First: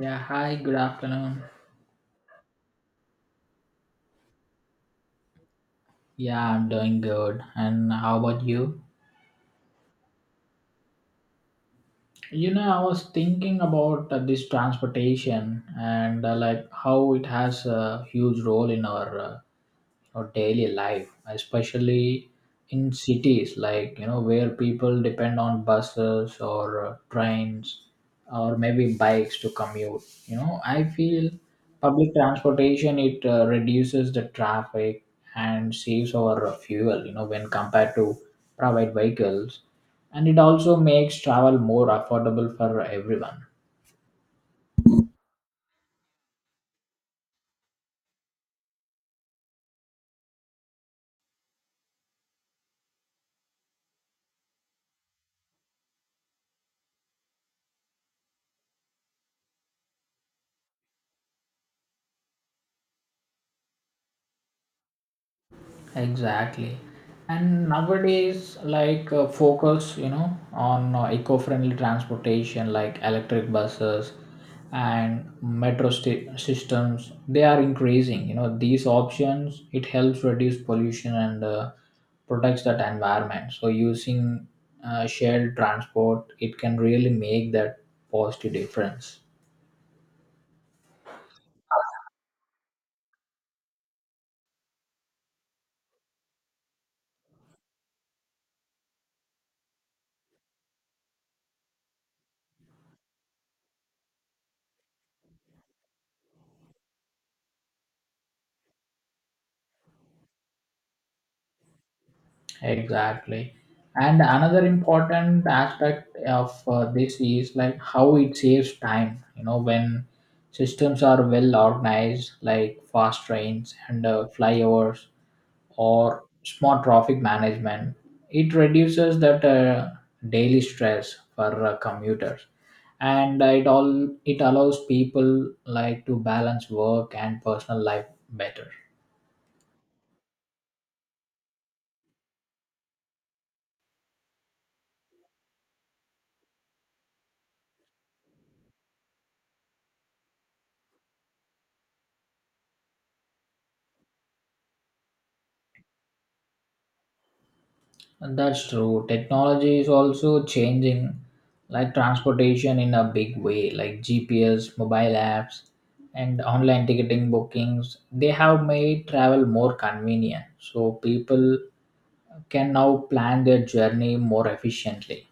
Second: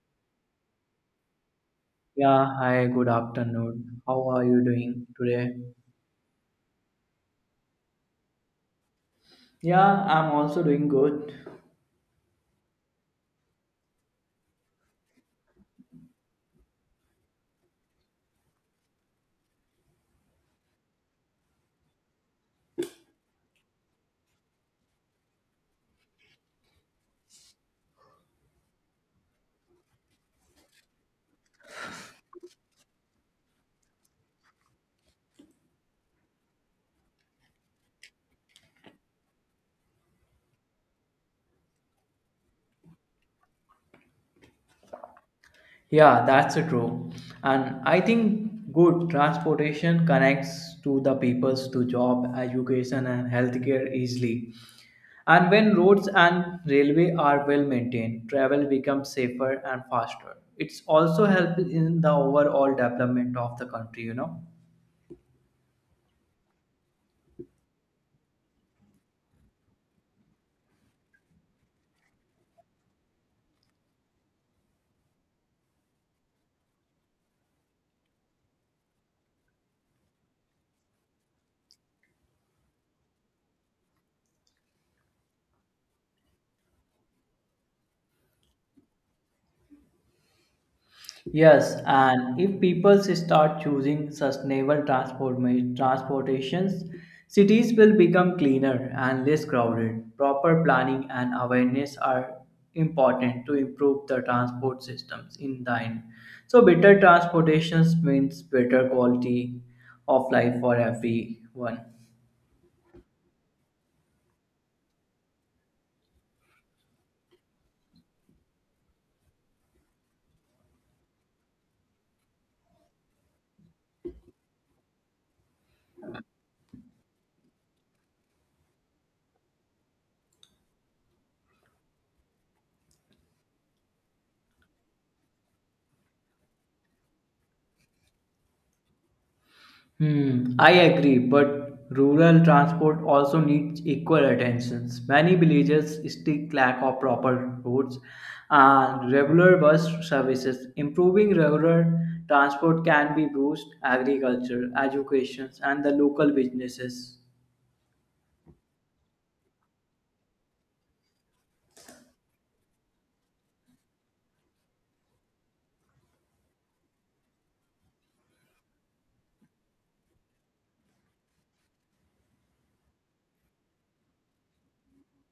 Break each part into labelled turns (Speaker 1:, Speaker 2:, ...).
Speaker 1: Yeah, hi, good afternoon.
Speaker 2: Yeah, hi, good afternoon. How are you doing today?
Speaker 1: Yeah, I'm doing good. And how about you?
Speaker 2: Yeah, I'm also doing good.
Speaker 1: You know, I was thinking about this transportation and how it has a huge role in our daily life, especially in cities like you know where people depend on buses or trains or maybe bikes to commute. You know, I feel public transportation it reduces the traffic and saves our fuel. You know, when compared to private vehicles, and it also makes travel more affordable for everyone.
Speaker 2: Yeah, that's true. And I think good transportation connects to the peoples to job, education, and healthcare easily. And when roads and railway are well maintained, travel becomes safer and faster. It's also helped in the overall development of the country.
Speaker 1: Exactly. And nowadays, focus you know on eco-friendly transportation like electric buses and metro sta systems, they are increasing. You know, these options, it helps reduce pollution and protects that environment. So using shared transport, it can really make that positive difference.
Speaker 2: Yes, and if people start choosing transportations, cities will become cleaner and less crowded. Proper planning and awareness are important to improve the transport systems in the end. So, better transportations means better quality of life for everyone.
Speaker 1: Exactly. And another important aspect of this is like how it saves time, you know, when systems are well organized, like fast trains and flyovers or smart traffic management, it reduces that daily stress for commuters. And it allows people like to balance work and personal life better.
Speaker 2: Hmm, I agree, but rural transport also needs equal attention. Many villages still lack of proper roads and regular bus services. Improving rural transport can be boost agriculture, education, and the local businesses.
Speaker 1: And that's true. Technology is also changing like transportation in a big way, like GPS, mobile apps, and online ticketing bookings. They have made travel more convenient. So people can now plan their journey more efficiently.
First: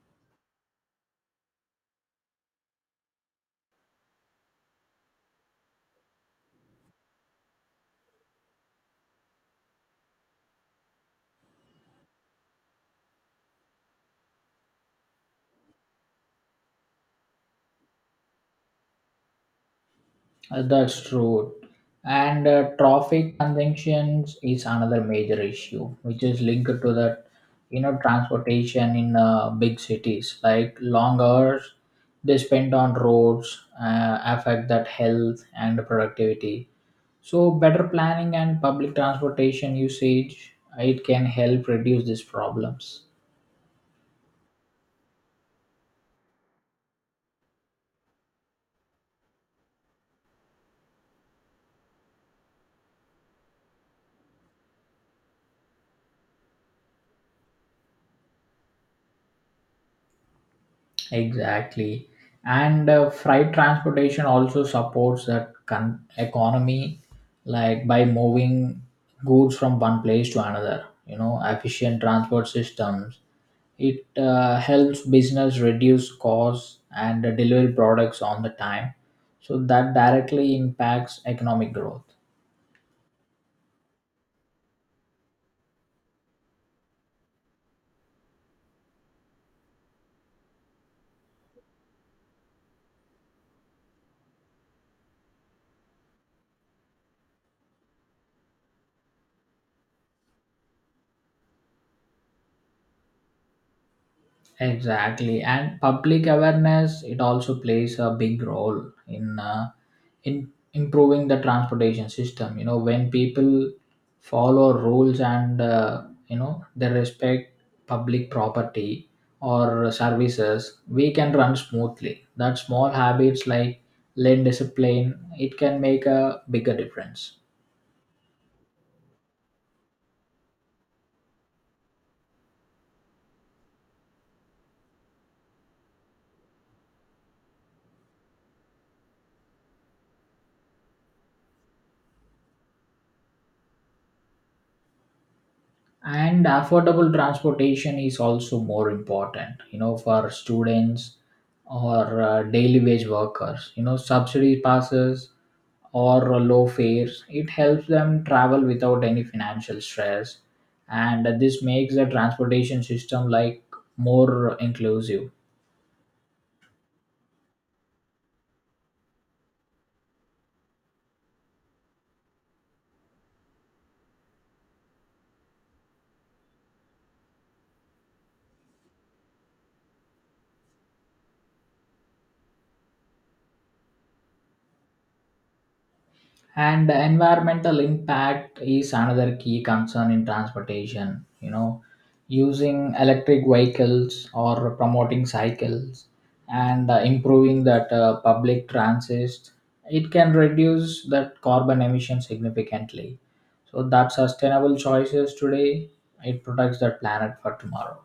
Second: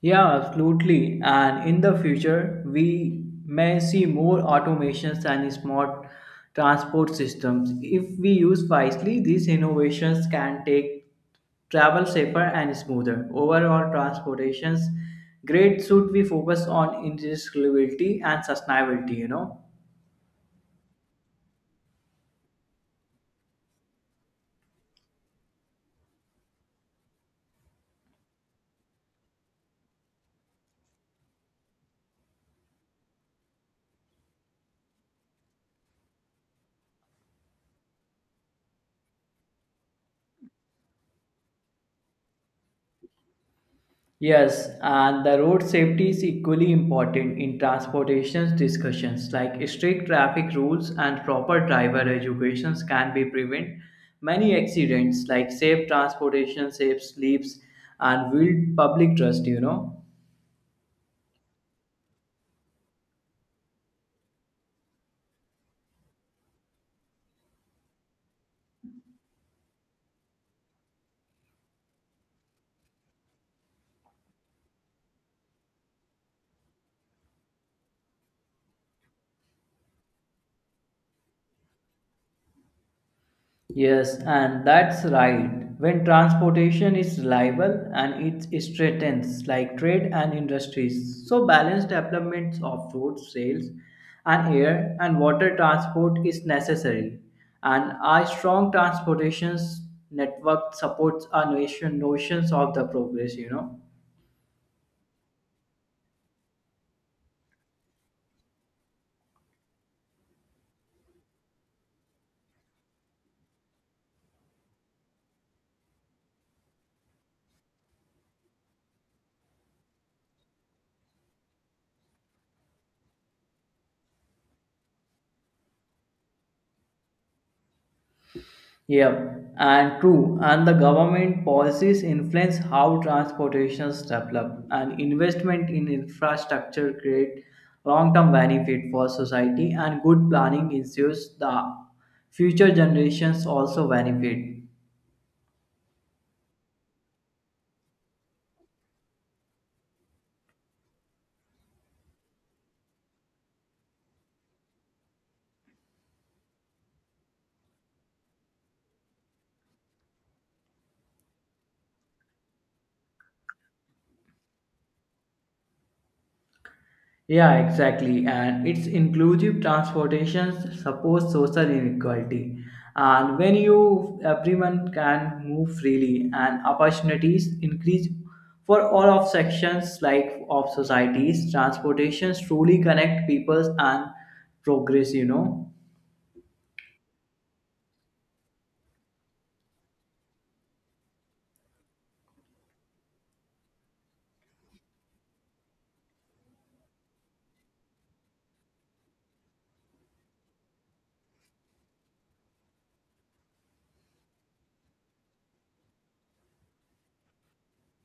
Speaker 2: Yeah, absolutely. And in the future, we may see more automations and smart transport systems. If we use wisely, these innovations can take travel safer and smoother. Overall, transportation's great should we focus on interoperability and sustainability?
Speaker 1: That's true. And traffic congestions is another major issue, which is linked to the, you know, transportation in big cities. Like long hours they spend on roads affect that health and productivity. So better planning and public transportation usage, it can help reduce these problems.
Speaker 2: Yes, and the road safety is equally important in transportation discussions, like strict traffic rules and proper driver educations can be prevent many accidents, like safe transportation, safe sleeps, and build public trust. You know.
Speaker 1: Exactly. And freight transportation also supports that economy, like by moving goods from one place to another. You know, efficient transport systems. It helps business reduce costs and deliver products on the time. So that directly impacts economic growth.
Speaker 2: Yes, and that's right. When transportation is reliable and it strengthens like trade and industries, so balanced developments of roads, rails, and air and water transport is necessary. And a strong transportation network supports our nation notions of the progress. You know.
Speaker 1: Exactly. And public awareness, it also plays a big role in in improving the transportation system, you know, when people follow rules and you know they respect public property or services, we can run smoothly. That small habits like lane discipline, it can make a bigger difference.
Speaker 2: Yeah, and true. And the government policies influence how transportations develop, and investment in infrastructure create long-term benefit for society, and good planning ensures the future generations also benefit.
Speaker 1: And affordable transportation is also more important, you know, for students or daily wage workers. You know, subsidy passes or low fares, it helps them travel without any financial stress, and this makes the transportation system like more inclusive.
Speaker 2: Yeah, exactly. And it's inclusive transportation supports social inequality. And when you everyone can move freely and opportunities increase for all of sections like of societies, transportations truly connect peoples and progress.
Speaker 1: And the environmental impact is another key concern in transportation. You know, using electric vehicles or promoting cycles and improving that public transit, it can reduce that carbon emission significantly. So that sustainable choices today, it protects the planet for tomorrow.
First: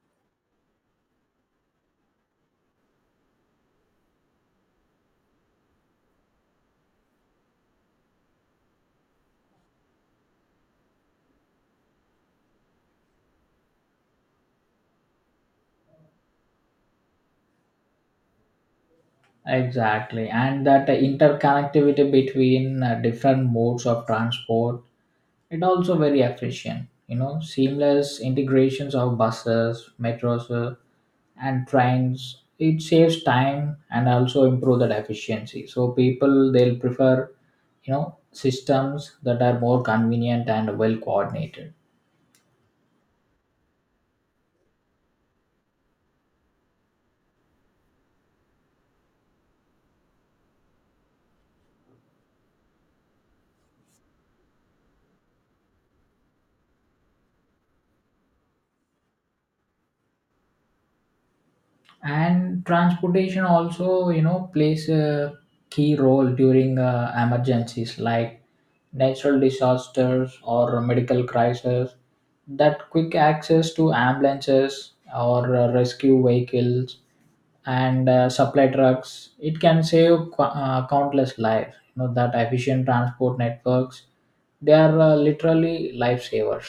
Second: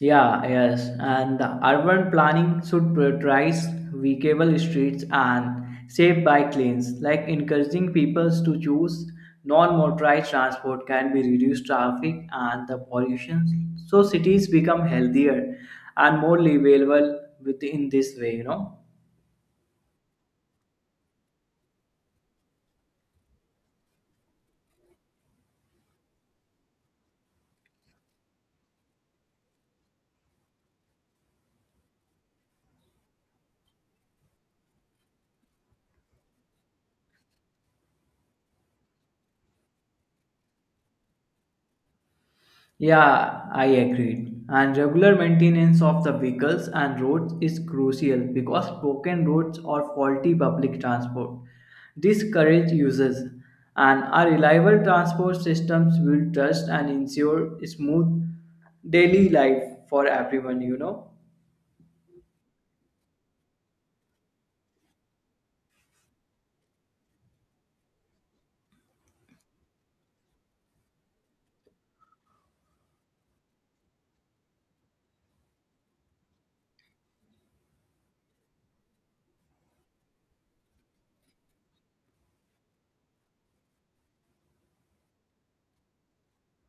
Speaker 2: Yeah, yes, and the urban planning should prioritize walkable streets and safe bike lanes, like encouraging people to choose non-motorized transport can be reduced traffic and the pollution. So cities become healthier and more livable within this way.
Speaker 1: Exactly. And that interconnectivity between different modes of transport, it also very efficient. You know, seamless integrations of buses, metros, and trains. It saves time and also improve that efficiency. So people they'll prefer, you know, systems that are more convenient and well coordinated.
Speaker 2: Yeah, I agreed. And regular maintenance of the vehicles and roads is crucial because broken roads or faulty public transport discourage users, and a reliable transport systems will trust and ensure smooth daily life for everyone. You know.
Speaker 1: And transportation also, you know, plays a key role during emergencies like natural disasters or medical crises. That quick access to ambulances or rescue vehicles and supply trucks, it can save countless lives. You know, that efficient transport networks, they are literally lifesavers.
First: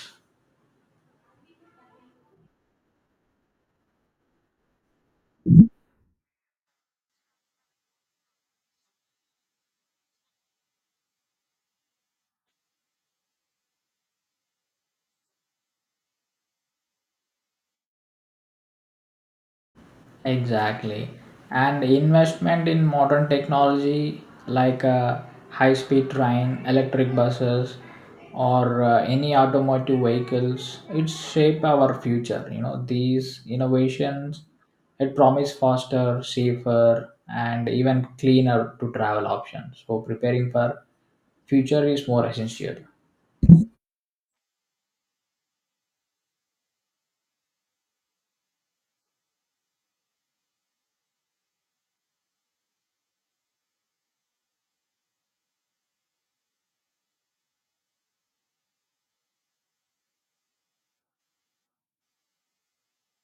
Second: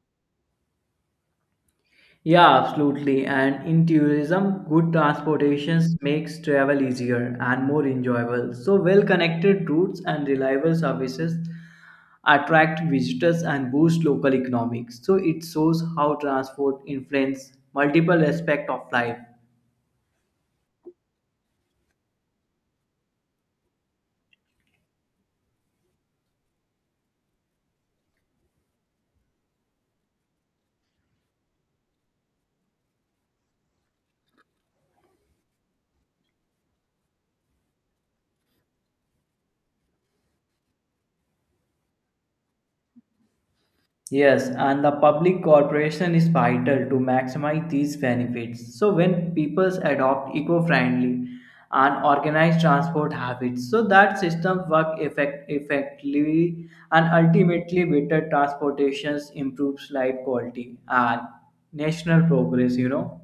Speaker 2: Yeah, absolutely. And in tourism, good transportations makes travel easier and more enjoyable. So well-connected routes and reliable services attract visitors and boost local economics. So it shows how transport influence multiple aspects of life.
Speaker 1: Exactly. And investment in modern technology like high speed train, electric buses, or any automotive vehicles, it shape our future. You know, these innovations, it promise faster, safer, and even cleaner to travel options. So preparing for future is more essential.
Speaker 2: Yes, and the public corporation is vital to maximize these benefits. So when peoples adopt eco-friendly and organized transport habits, so that systems work effectively and ultimately better transportations improves life quality and national progress.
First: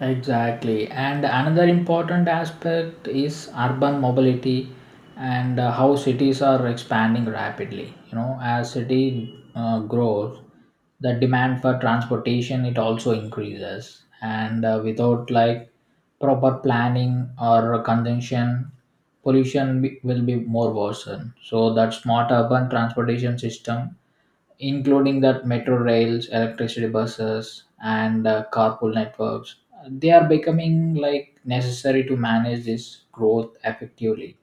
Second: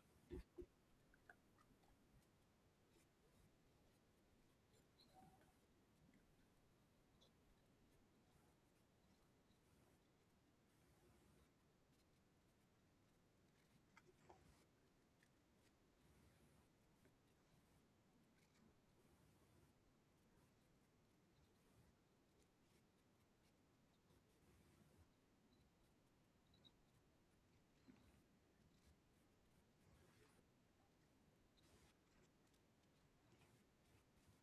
Speaker 1: Exactly. And another important aspect is urban mobility and how cities are expanding rapidly. You know, as city grows, the demand for transportation, it also increases. And without like proper planning or consumption, pollution will be more worsened. So that smart urban transportation system, including that metro rails, electricity buses, and carpool networks. They are becoming like necessary to manage this growth effectively.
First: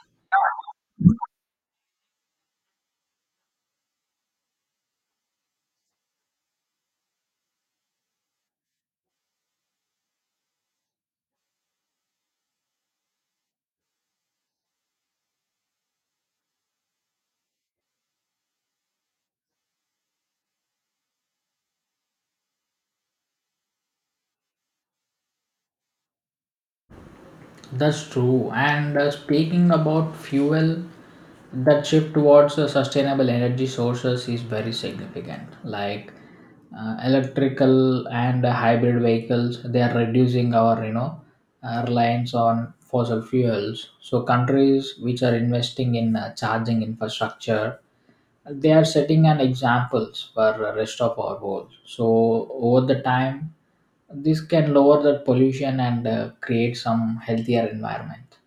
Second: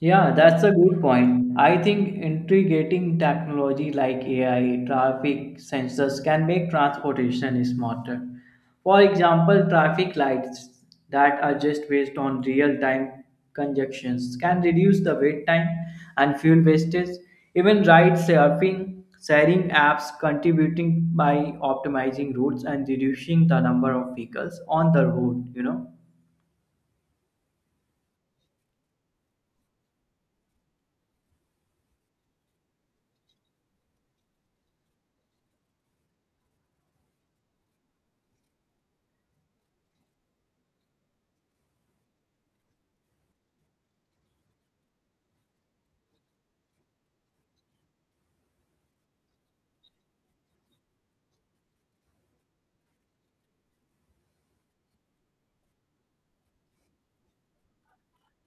Speaker 2: Yeah, that's a good point. I think integrating technology like AI, traffic sensors can make transportation smarter. For example, traffic lights that are just based on real-time conjunctions can reduce the wait time and fuel wastage. Even ride surfing, sharing apps contributing by optimizing routes and reducing the number of vehicles on the road.
Speaker 1: That's true. And speaking about fuel, that shift towards sustainable energy sources is very significant. Like electrical and hybrid vehicles, they are reducing our you know reliance on fossil fuels. So countries which are investing in charging infrastructure, they are setting an examples for the rest of our world. So over the time, this can lower the pollution and create some healthier environment.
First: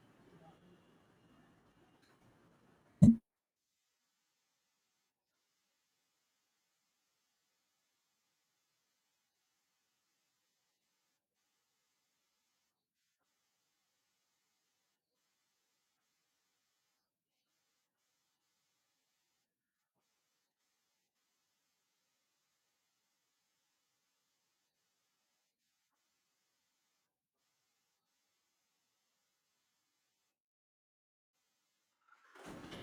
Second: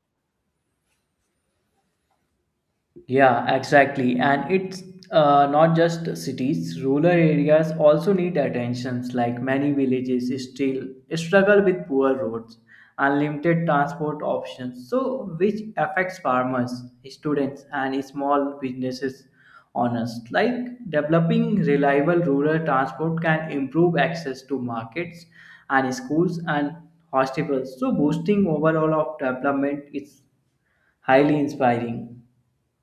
Speaker 2: Yeah, exactly. And it's not just cities, rural areas also need attentions. Like many villages still struggle with poor roads, unlimited transport options, so which affects farmers, students, and small businesses owners. Like developing reliable rural transport can improve access to markets and schools and hospitals. So boosting overall of development is highly inspiring.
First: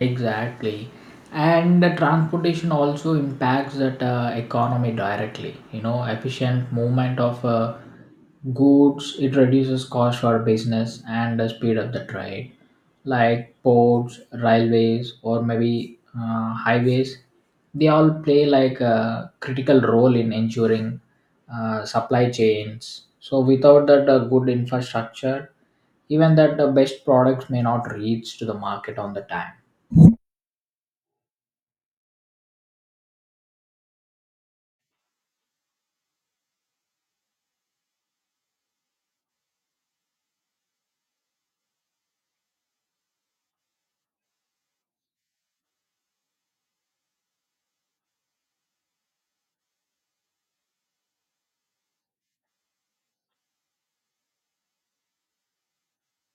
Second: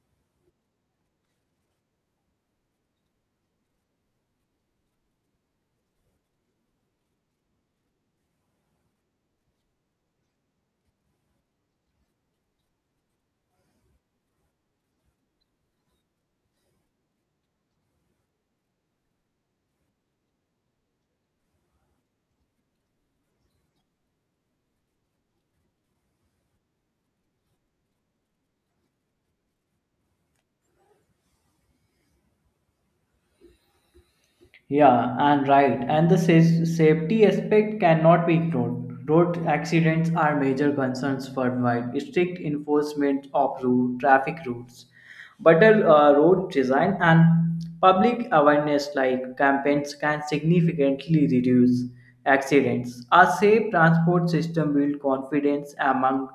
Speaker 1: Exactly. And the transportation also impacts that economy directly. You know, efficient movement of goods, it reduces cost for business and the speed of the trade. Like ports, railways, or maybe highways, they all play like a critical role in ensuring supply chains. So without that good infrastructure, even that the best products may not reach to the market on the time.
Speaker 2: Yeah, and right. And the safety aspect cannot be ignored. Road accidents are major concerns worldwide. Strict enforcement of road, traffic routes, better road design, and public awareness like campaigns can significantly reduce accidents. A safe transport system builds confidence among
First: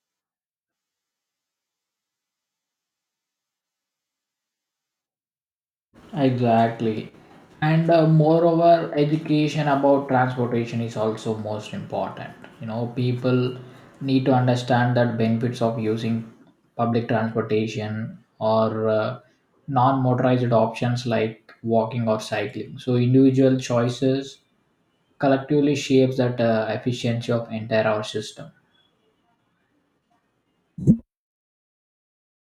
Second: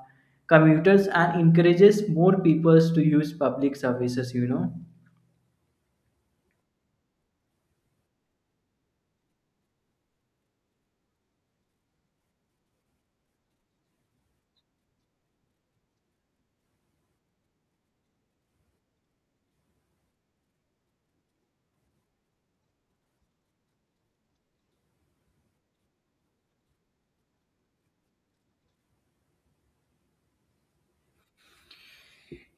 Speaker 2: commuters and encourages more people to use public services.
Speaker 1: Exactly. And moreover, education about transportation is also most important. You know, people need to understand that benefits of using public transportation or non motorized options like walking or cycling. So, individual choices collectively shapes that efficiency of entire our system.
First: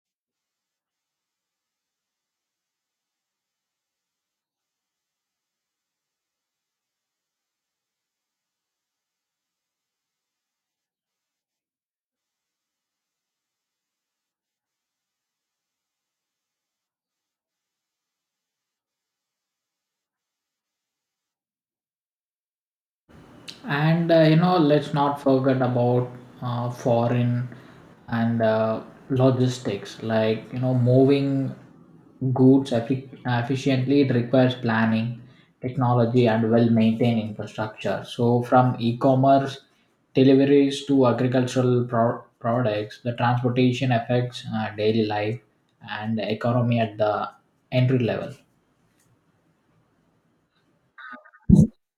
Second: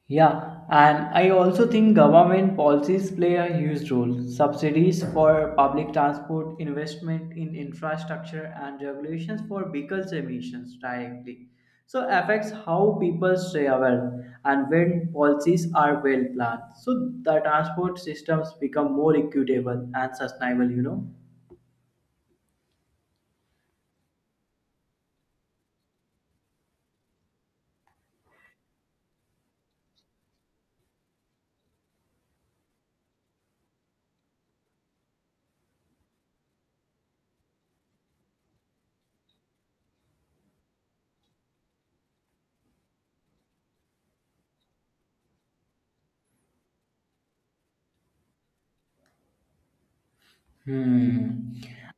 Speaker 2: Yeah, and I also think government policies play a huge role. Subsidies for public transport, investment in infrastructure, and regulations for vehicles emissions directly. So affects how people travel and when policies are well planned. So the transport systems become more equitable and sustainable.
Speaker 1: And you know let's not forget about foreign and logistics. Like you know moving goods efficiently, it requires planning, technology, and well maintained infrastructure. So from e-commerce deliveries to agricultural products, the transportation affects daily life and economy at the entry level.
Speaker 2: Hmm.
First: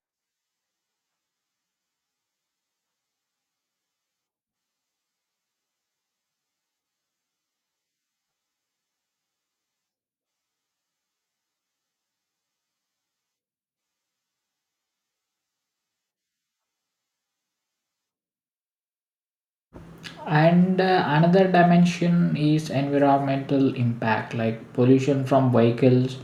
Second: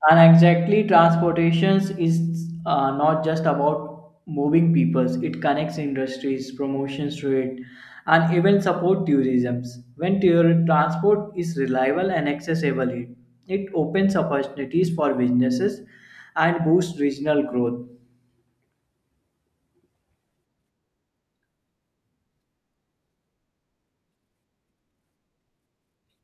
Speaker 2: And exactly, transportations is not just about moving peoples. It connects industries, promotions to it, and even support tourism. When transport is reliable and accessible, it opens opportunities for businesses and boosts regional growth.
Speaker 1: And another dimension is environmental impact, like pollution from vehicles,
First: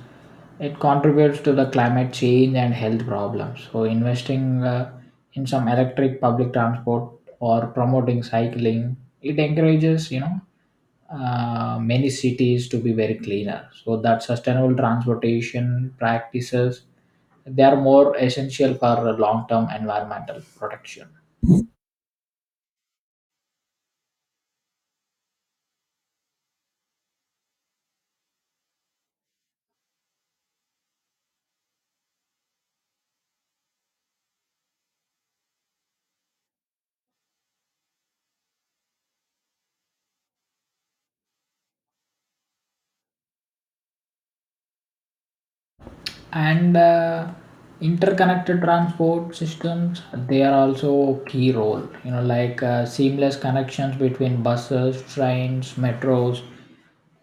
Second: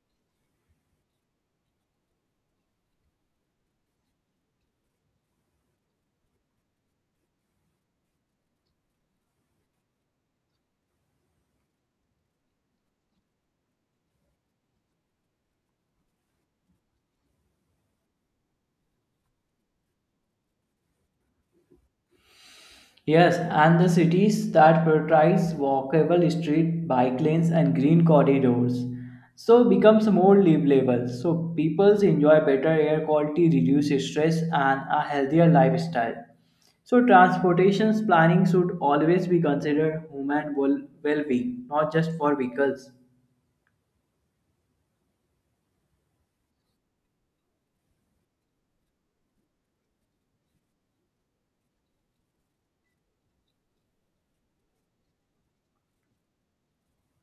Speaker 1: it contributes to the climate change and health problems. So investing in some electric public transport or promoting cycling, it encourages you know many cities to be very cleaner. So that sustainable transportation practices, they are more essential for long term environmental protection.
Speaker 2: Yes, and the cities that prioritize walkable street, bike lanes, and green corridors, so becomes more livable. So people enjoy better air quality, reduce stress, and a healthier lifestyle. So transportation planning should always be considered human well-being, not just for vehicles.
Speaker 1: And interconnected transport systems, they are also key role. You know, like seamless connections between buses, trains, metros,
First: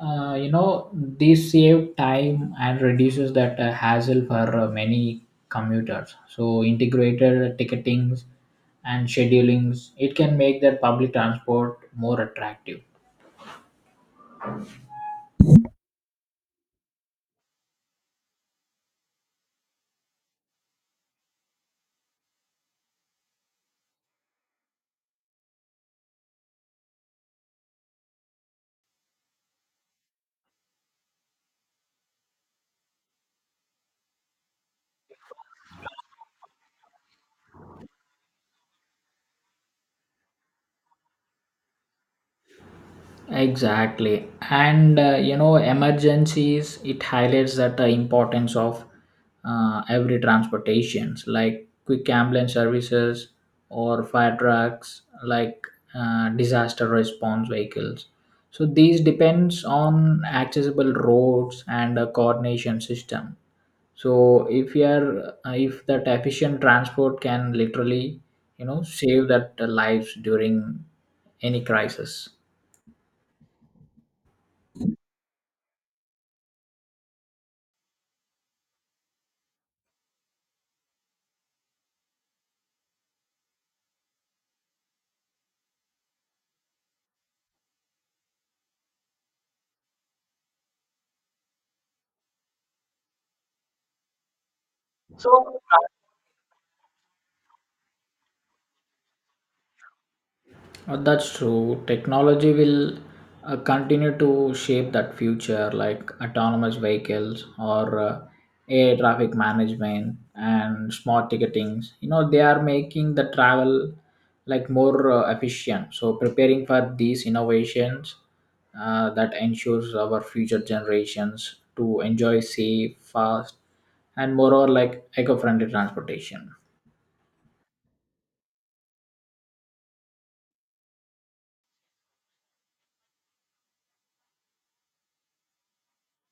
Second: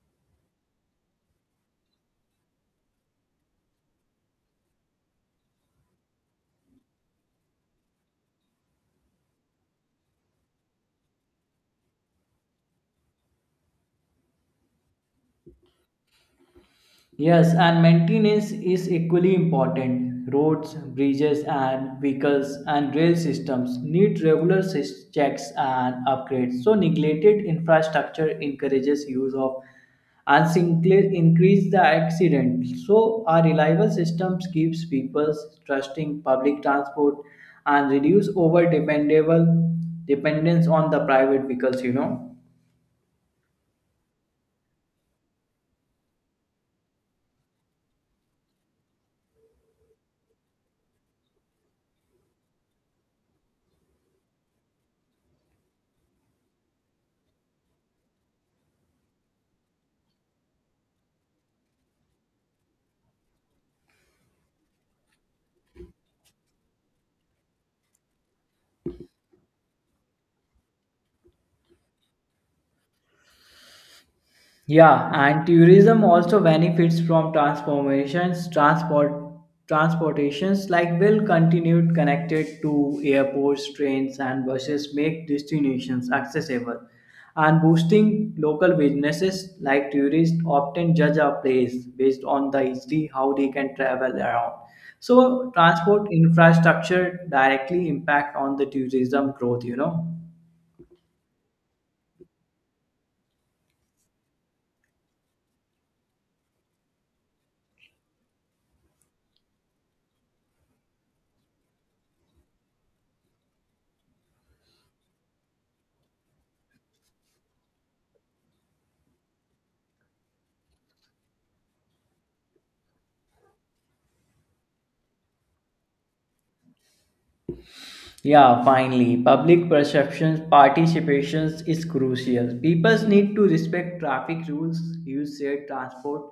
Speaker 1: you know these save time and reduces that hassle for many commuters. So integrated ticketings and schedulings, it can make that public transport more attractive.
Speaker 2: Yes, and maintenance is equally important. Roads, bridges, and vehicles and rail systems need regular checks and upgrades. So, neglected infrastructure encourages use of and increase the accident. So, our reliable systems keeps people trusting public transport and reduce over dependable dependence on the private vehicles. You know.
Speaker 1: Exactly. And you know, emergencies, it highlights that the importance of every transportations, like quick ambulance services or fire trucks, like disaster response vehicles. So these depends on accessible roads and a coordination system. So if you are, if that efficient transport can literally, you know, save that lives during any crisis.
Speaker 2: Yeah, and tourism also benefits from transformations, transport transportations like will continue connected to airports, trains and buses make destinations accessible and boosting local businesses like tourists often judge a place based on the easily how they can travel around. So transport infrastructure directly impact on the tourism growth.
Speaker 1: That's true. Technology will continue to shape that future, like autonomous vehicles or air traffic management and smart ticketings. You know, they are making the travel like more efficient. So preparing for these innovations, that ensures our future generations to enjoy safe, fast, and moreover like eco-friendly transportation.
Speaker 2: Yeah, finally, public perceptions, participations is crucial. People need to respect traffic rules, use shared transport,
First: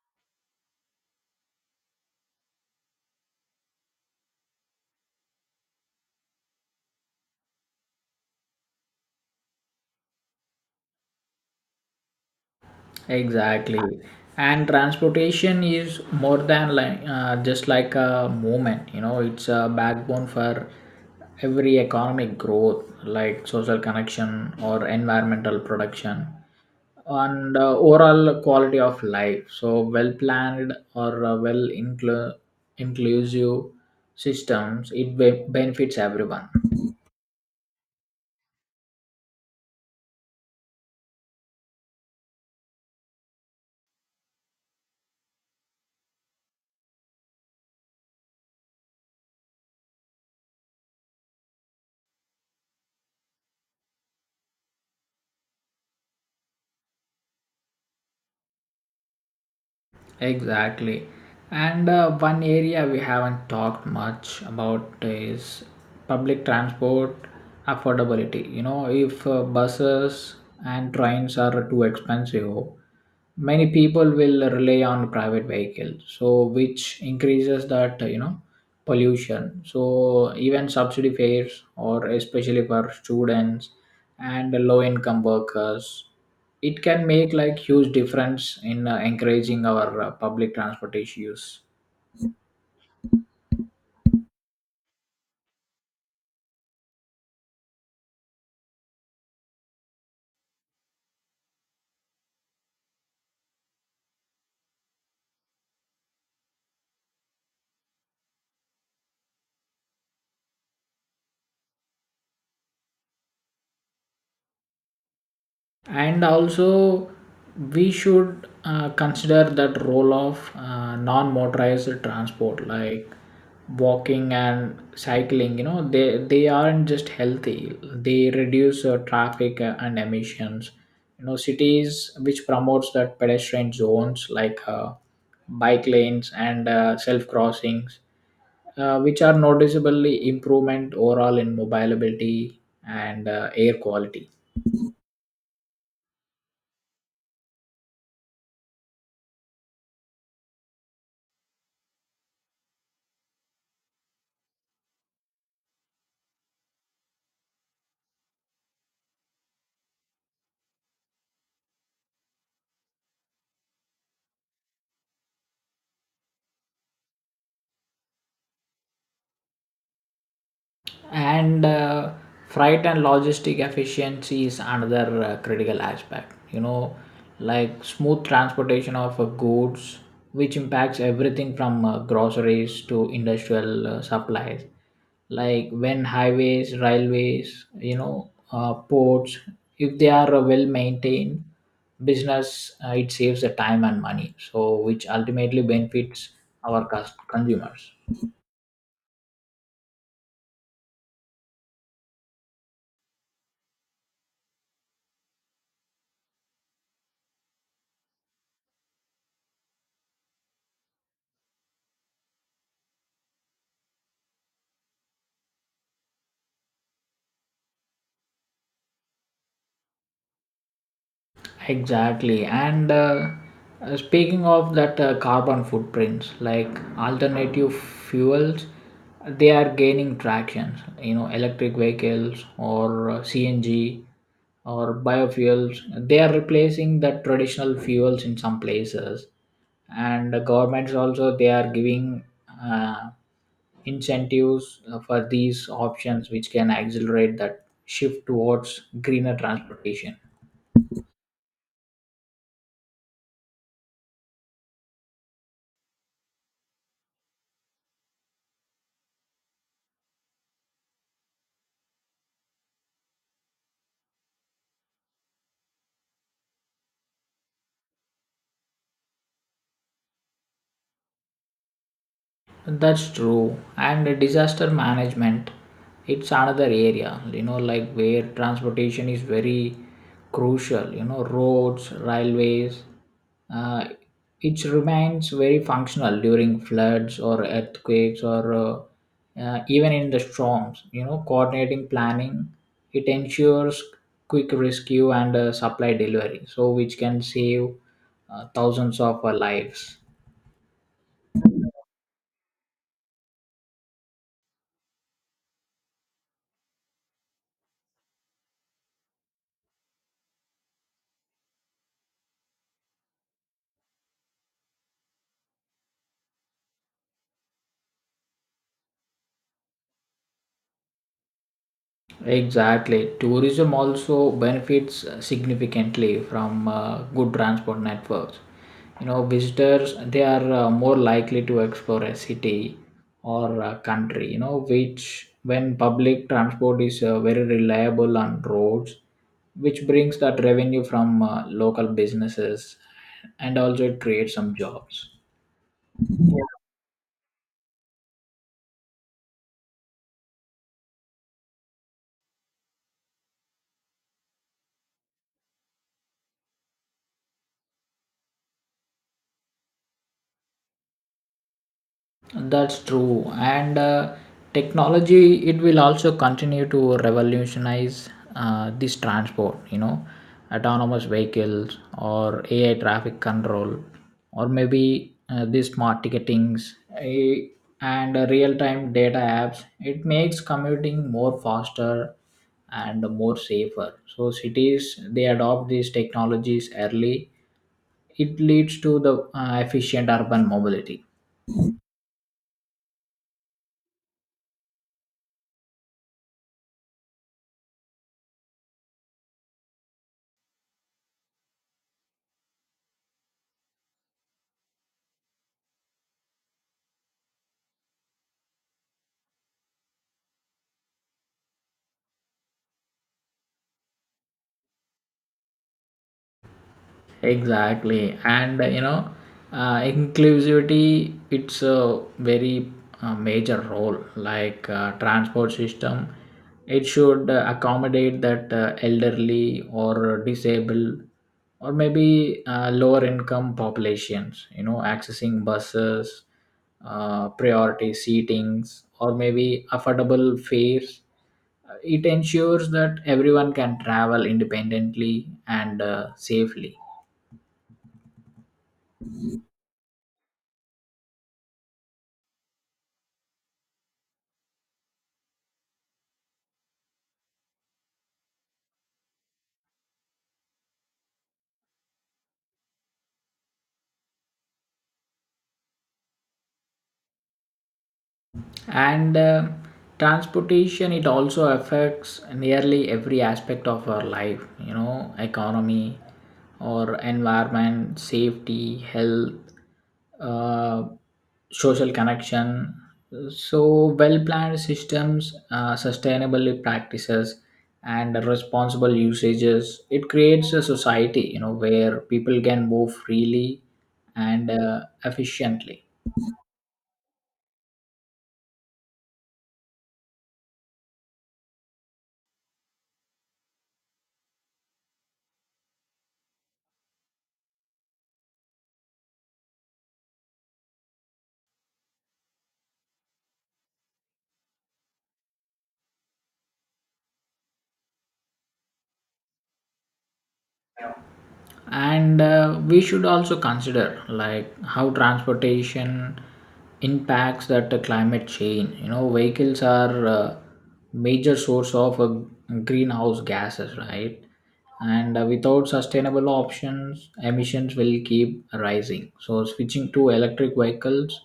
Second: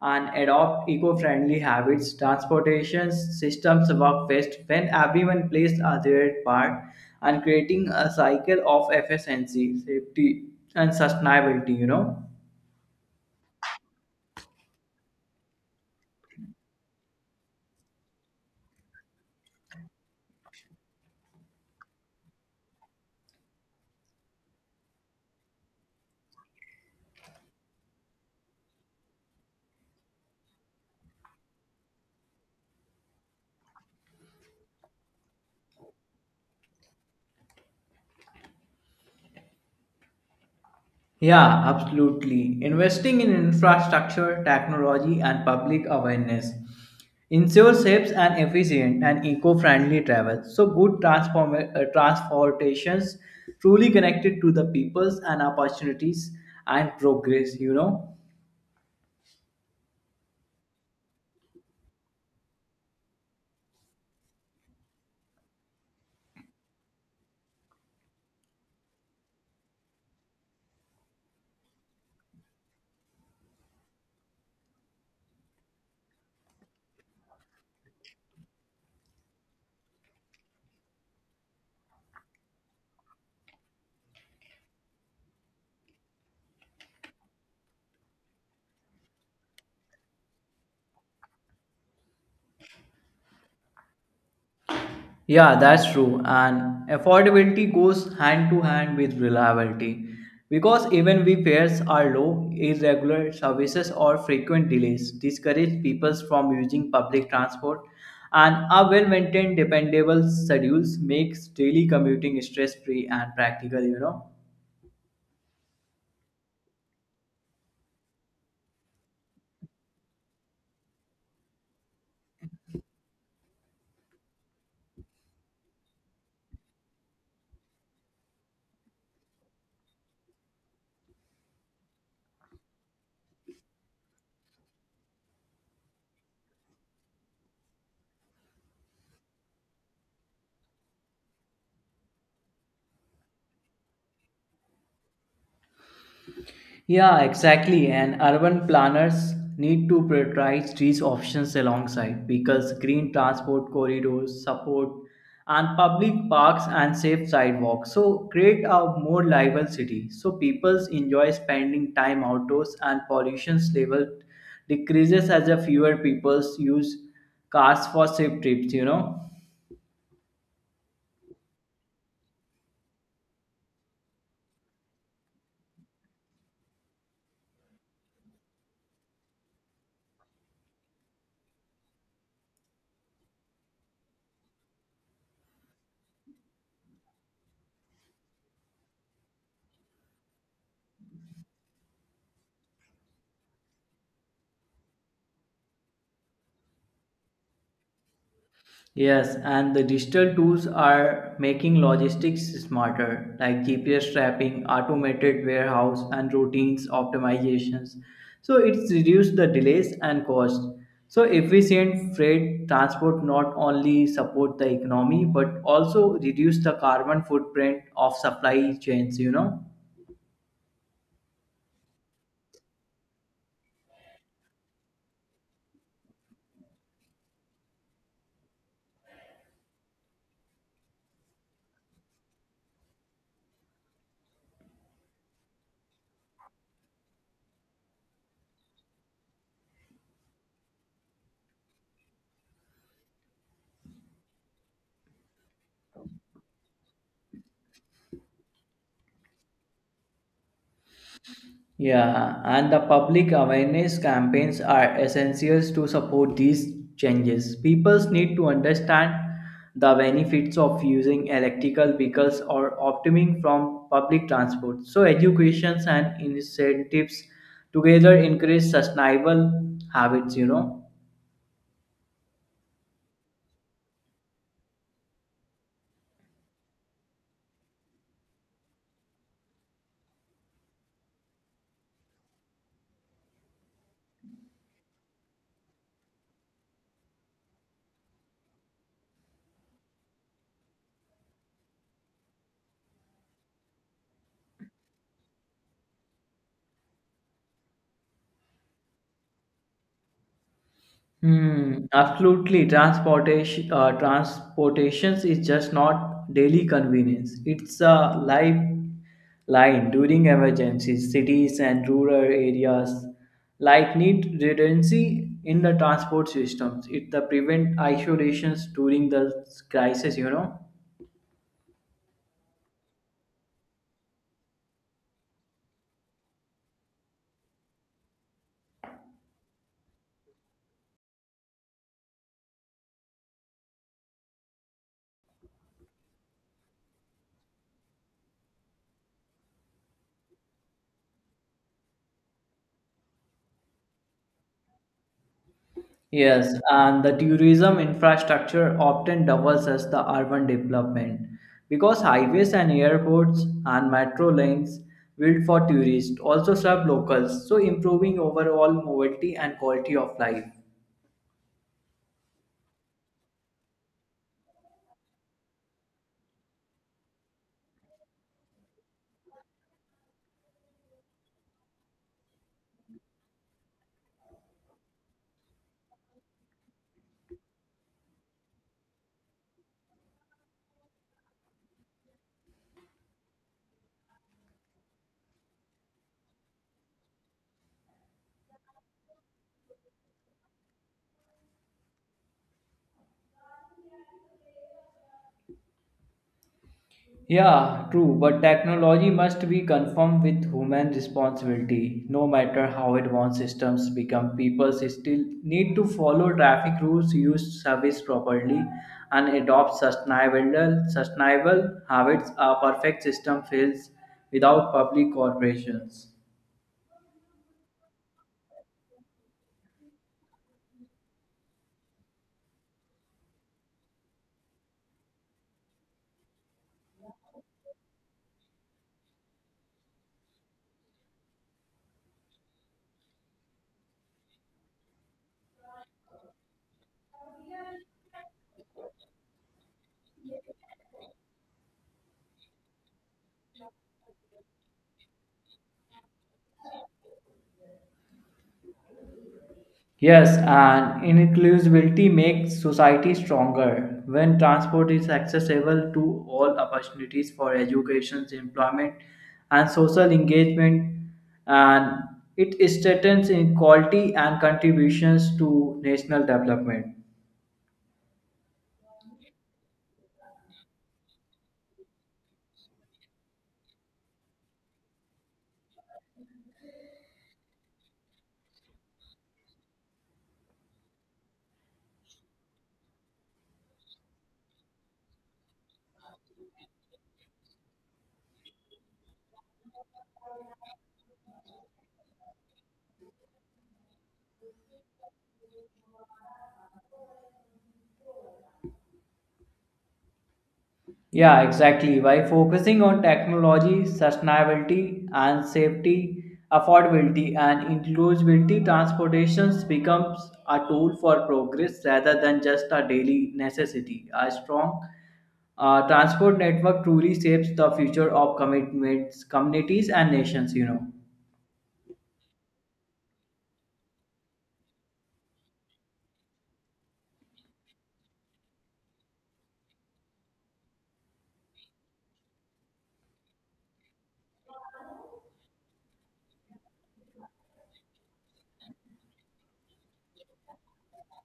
Speaker 2: and adopt eco-friendly habits. Transportation systems work best when everyone plays their part and creating a cycle of efficiency, safety, and sustainability.
Speaker 1: Exactly. And transportation is more than like just like a movement, you know, it's a backbone for every economic growth, like social connection or environmental production and overall quality of life. So well planned or inclusive systems, it benefits everyone.
Speaker 2: Yeah, absolutely. Investing in infrastructure, technology, and public awareness ensures safe and efficient and eco-friendly travel. So good transportations truly connected to the peoples and opportunities and progress.
Speaker 1: Exactly. And one area we haven't talked much about is public transport affordability. You know, if buses and trains are too expensive, many people will rely on private vehicles, so which increases that, you know, pollution. So even subsidy fares, or especially for students and low income workers, it can make like huge difference in encouraging our public transportation use.
Speaker 2: Yeah, that's true. And affordability goes hand to hand with reliability because even when fares are low, irregular services or frequent delays discourage people from using public transport. And a well maintained, dependable schedules makes daily commuting stress free and practical.
Speaker 1: And also we should consider that role of non-motorized transport like walking and cycling. You know, they aren't just healthy, they reduce traffic and emissions. You know, cities which promotes that pedestrian zones like bike lanes and self crossings, which are noticeably improvement overall in mobility and air quality.
Speaker 2: Yeah, exactly. And urban planners need to prioritize these options alongside because green transport corridors support and public parks and safe sidewalks. So create a more livable city so people enjoy spending time outdoors and pollution level decreases as a fewer people use cars for safe trips.
Speaker 1: And freight and logistic efficiency is another critical aspect. You know, like smooth transportation of goods, which impacts everything from groceries to industrial supplies. Like when highways, railways, you know ports, if they are well maintained, business, it saves the time and money, so which ultimately benefits our consumers.
Speaker 2: Yes, and the digital tools are making logistics smarter, like GPS trapping, automated warehouse, and routines optimizations. So it's reduced the delays and cost. So efficient freight transport not only support the economy but also reduce the carbon footprint of supply chains. You know.
Speaker 1: Exactly. And speaking of that carbon footprints, like alternative fuels, they are gaining traction. You know, electric vehicles or CNG or biofuels, they are replacing the traditional fuels in some places. And the governments also, they are giving uh, incentives for these options, which can accelerate that shift towards greener transportation.
Speaker 2: Yeah, and the public awareness campaigns are essential to support these changes. People need to understand the benefits of using electrical vehicles or opting from public transport. So, educations and incentives together encourage sustainable habits.
Speaker 1: That's true. And the disaster management, it's another area, you know, like where transportation is very crucial, you know, roads, railways. Uh, it remains very functional during floods or earthquakes or even in the storms. You know, coordinating planning, it ensures quick rescue and supply delivery, so which can save thousands of lives.
Speaker 2: Hmm, absolutely. Transportations is just not daily convenience. It's a lifeline during emergencies. Cities and rural areas like need redundancy in the transport systems. It the prevent isolations during the crisis. You know.
Speaker 1: Exactly. Tourism also benefits significantly from good transport networks. You know, visitors they are more likely to explore a city or a country. You know, which when public transport is very reliable on roads, which brings that revenue from local businesses, and also it creates some jobs.
Speaker 2: Yes, and the tourism infrastructure often doubles as the urban development because highways and airports and metro lanes built for tourists also serve locals, so improving overall mobility and quality of life.
Speaker 1: That's true. And technology, it will also continue to revolutionize this transport, you know, autonomous vehicles or AI traffic control, or maybe these smart ticketings, and real time data apps. It makes commuting more faster and more safer. So, cities, they adopt these technologies early, it leads to the efficient urban mobility.
Speaker 2: Yeah, true, but technology must be conformed with human responsibility. No matter how advanced systems become, people still need to follow traffic rules, use service properly, and adopt sustainable habits. A perfect system fails without public corporations.
Speaker 1: Exactly. And you know inclusivity, it's a very major role. Like transport system, it should accommodate that elderly or disabled or maybe lower income populations. You know, accessing buses, priority seatings, or maybe affordable fares, it ensures that everyone can travel independently and safely.
Speaker 2: Yes, and inclusivity makes society stronger. When transport is accessible to all, opportunities for education, employment, and social engagement, and it strengthens inequality and contributions to national development.
Speaker 1: And transportation, it also affects nearly every aspect of our life. You know, economy or environment, safety, health, uh, social connection. So well planned systems, sustainable practices, and responsible usages, it creates a society, you know, where people can move freely and efficiently.
Speaker 2: Yeah, exactly. By focusing on technology, sustainability and safety, affordability and inclusivity, transportation becomes a tool for progress rather than just a daily necessity. A strong transport network truly shapes the future of commitments, communities and nations.
Speaker 1: And we should also consider like how transportation impacts that climate change. You know, vehicles are major source of greenhouse gases, right? And without sustainable options, emissions will keep rising. So switching to electric vehicles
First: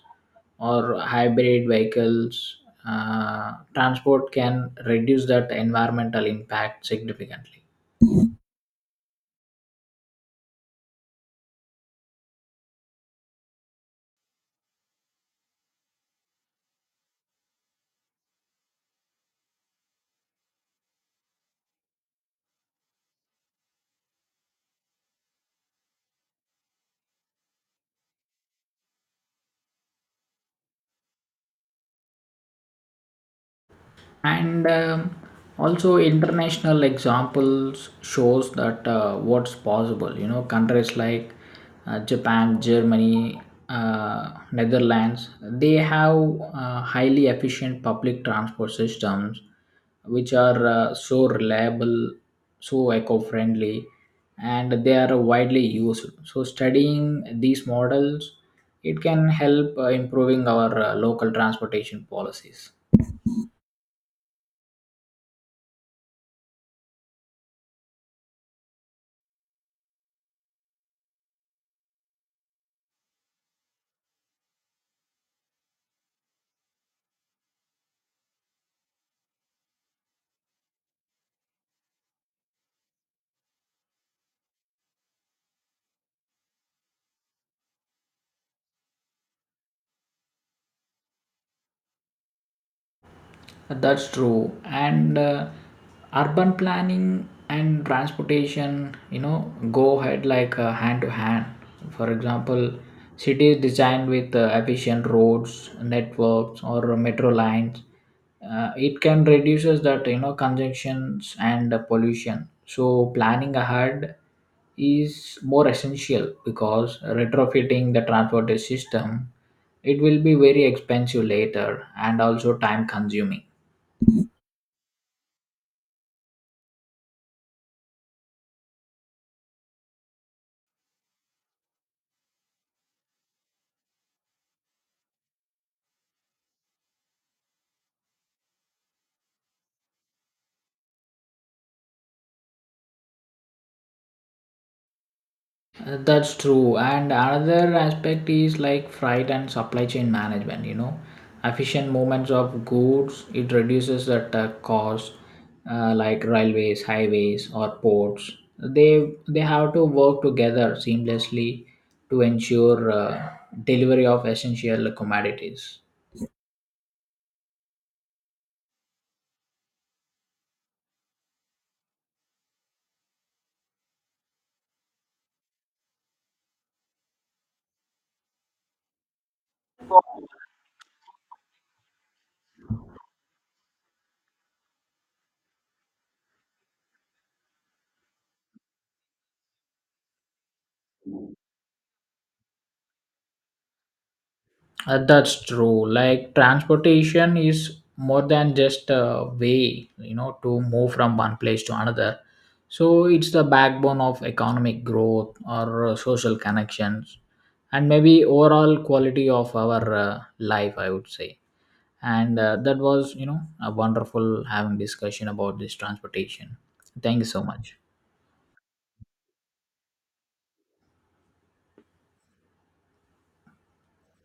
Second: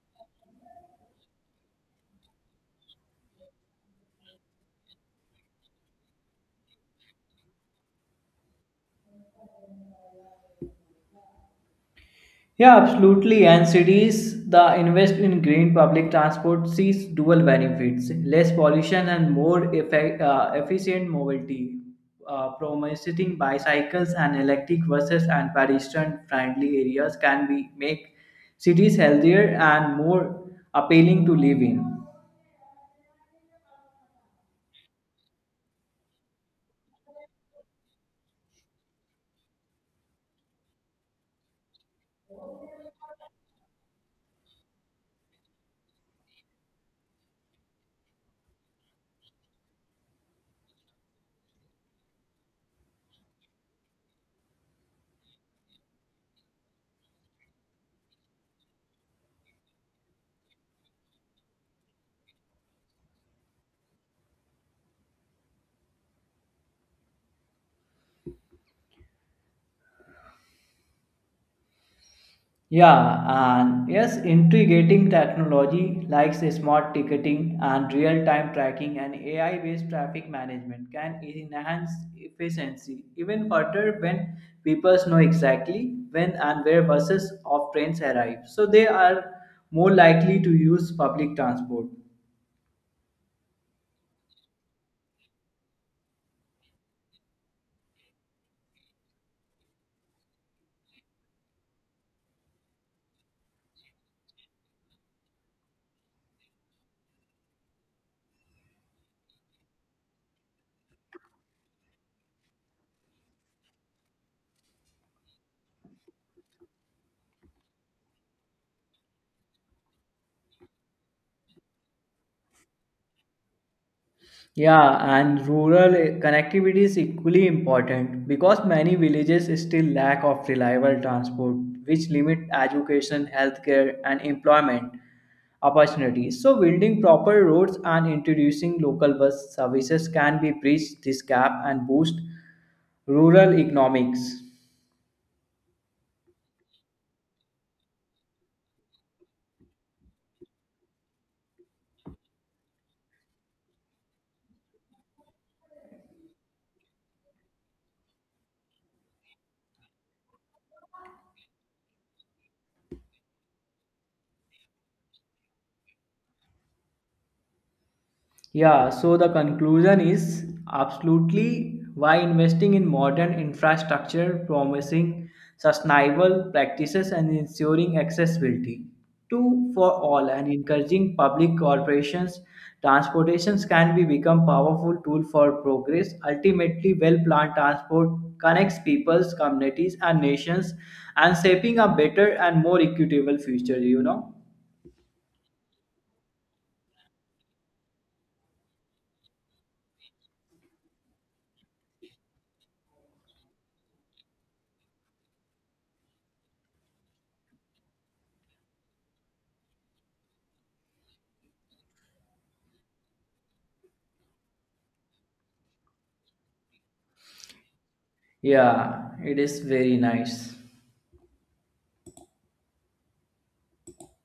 Speaker 1: or hybrid vehicles, transport can reduce that environmental impact significantly.
Speaker 2: Yeah, absolutely. And cities that invest in green public transport sees dual benefits: less pollution and more efficient mobility, promoting bicycles and electric buses and pedestrian-friendly areas can be make cities healthier and more appealing to live in.
Speaker 1: And also international examples shows that what's possible. You know, countries like japan, germany, netherlands, they have highly efficient public transport systems which are so reliable, so eco-friendly, and they are widely used. So studying these models, it can help improving our local transportation policies.
Speaker 2: Yeah, and yes, integrating technology like say, smart ticketing and real time tracking and AI based traffic management can enhance efficiency even further when people know exactly when and where buses of trains arrive. So they are more likely to use public transport.
Speaker 1: That's true. And urban planning and transportation, you know, go ahead like hand to hand. For example, cities designed with efficient roads, networks, or metro lines, it can reduces that you know congestions and pollution. So planning ahead is more essential, because retrofitting the transport system, it will be very expensive later and also time consuming.
Speaker 2: Yeah, and rural connectivity is equally important because many villages still lack of reliable transport, which limit education, healthcare, and employment opportunities. So, building proper roads and introducing local bus services can be bridge this gap and boost rural economics.
Speaker 1: That's true. And another aspect is like freight and supply chain management. You know, efficient movements of goods, it reduces that cost, like railways, highways, or ports. They have to work together seamlessly to ensure delivery of essential commodities.
Speaker 2: Yeah, so the conclusion is absolutely why investing in modern infrastructure, promising sustainable practices, and ensuring accessibility to for all and encouraging public corporations transportations can be become powerful tool for progress. Ultimately, well planned transport connects peoples communities and nations and shaping a better and more equitable future. You know
Speaker 1: That's true. Like transportation is more than just a way, you know, to move from one place to another. So it's the backbone of economic growth or social connections, and maybe overall quality of our life, I would say. And that was you know a wonderful having discussion about this transportation. Thank you so much.
Speaker 2: yeah, it is very nice.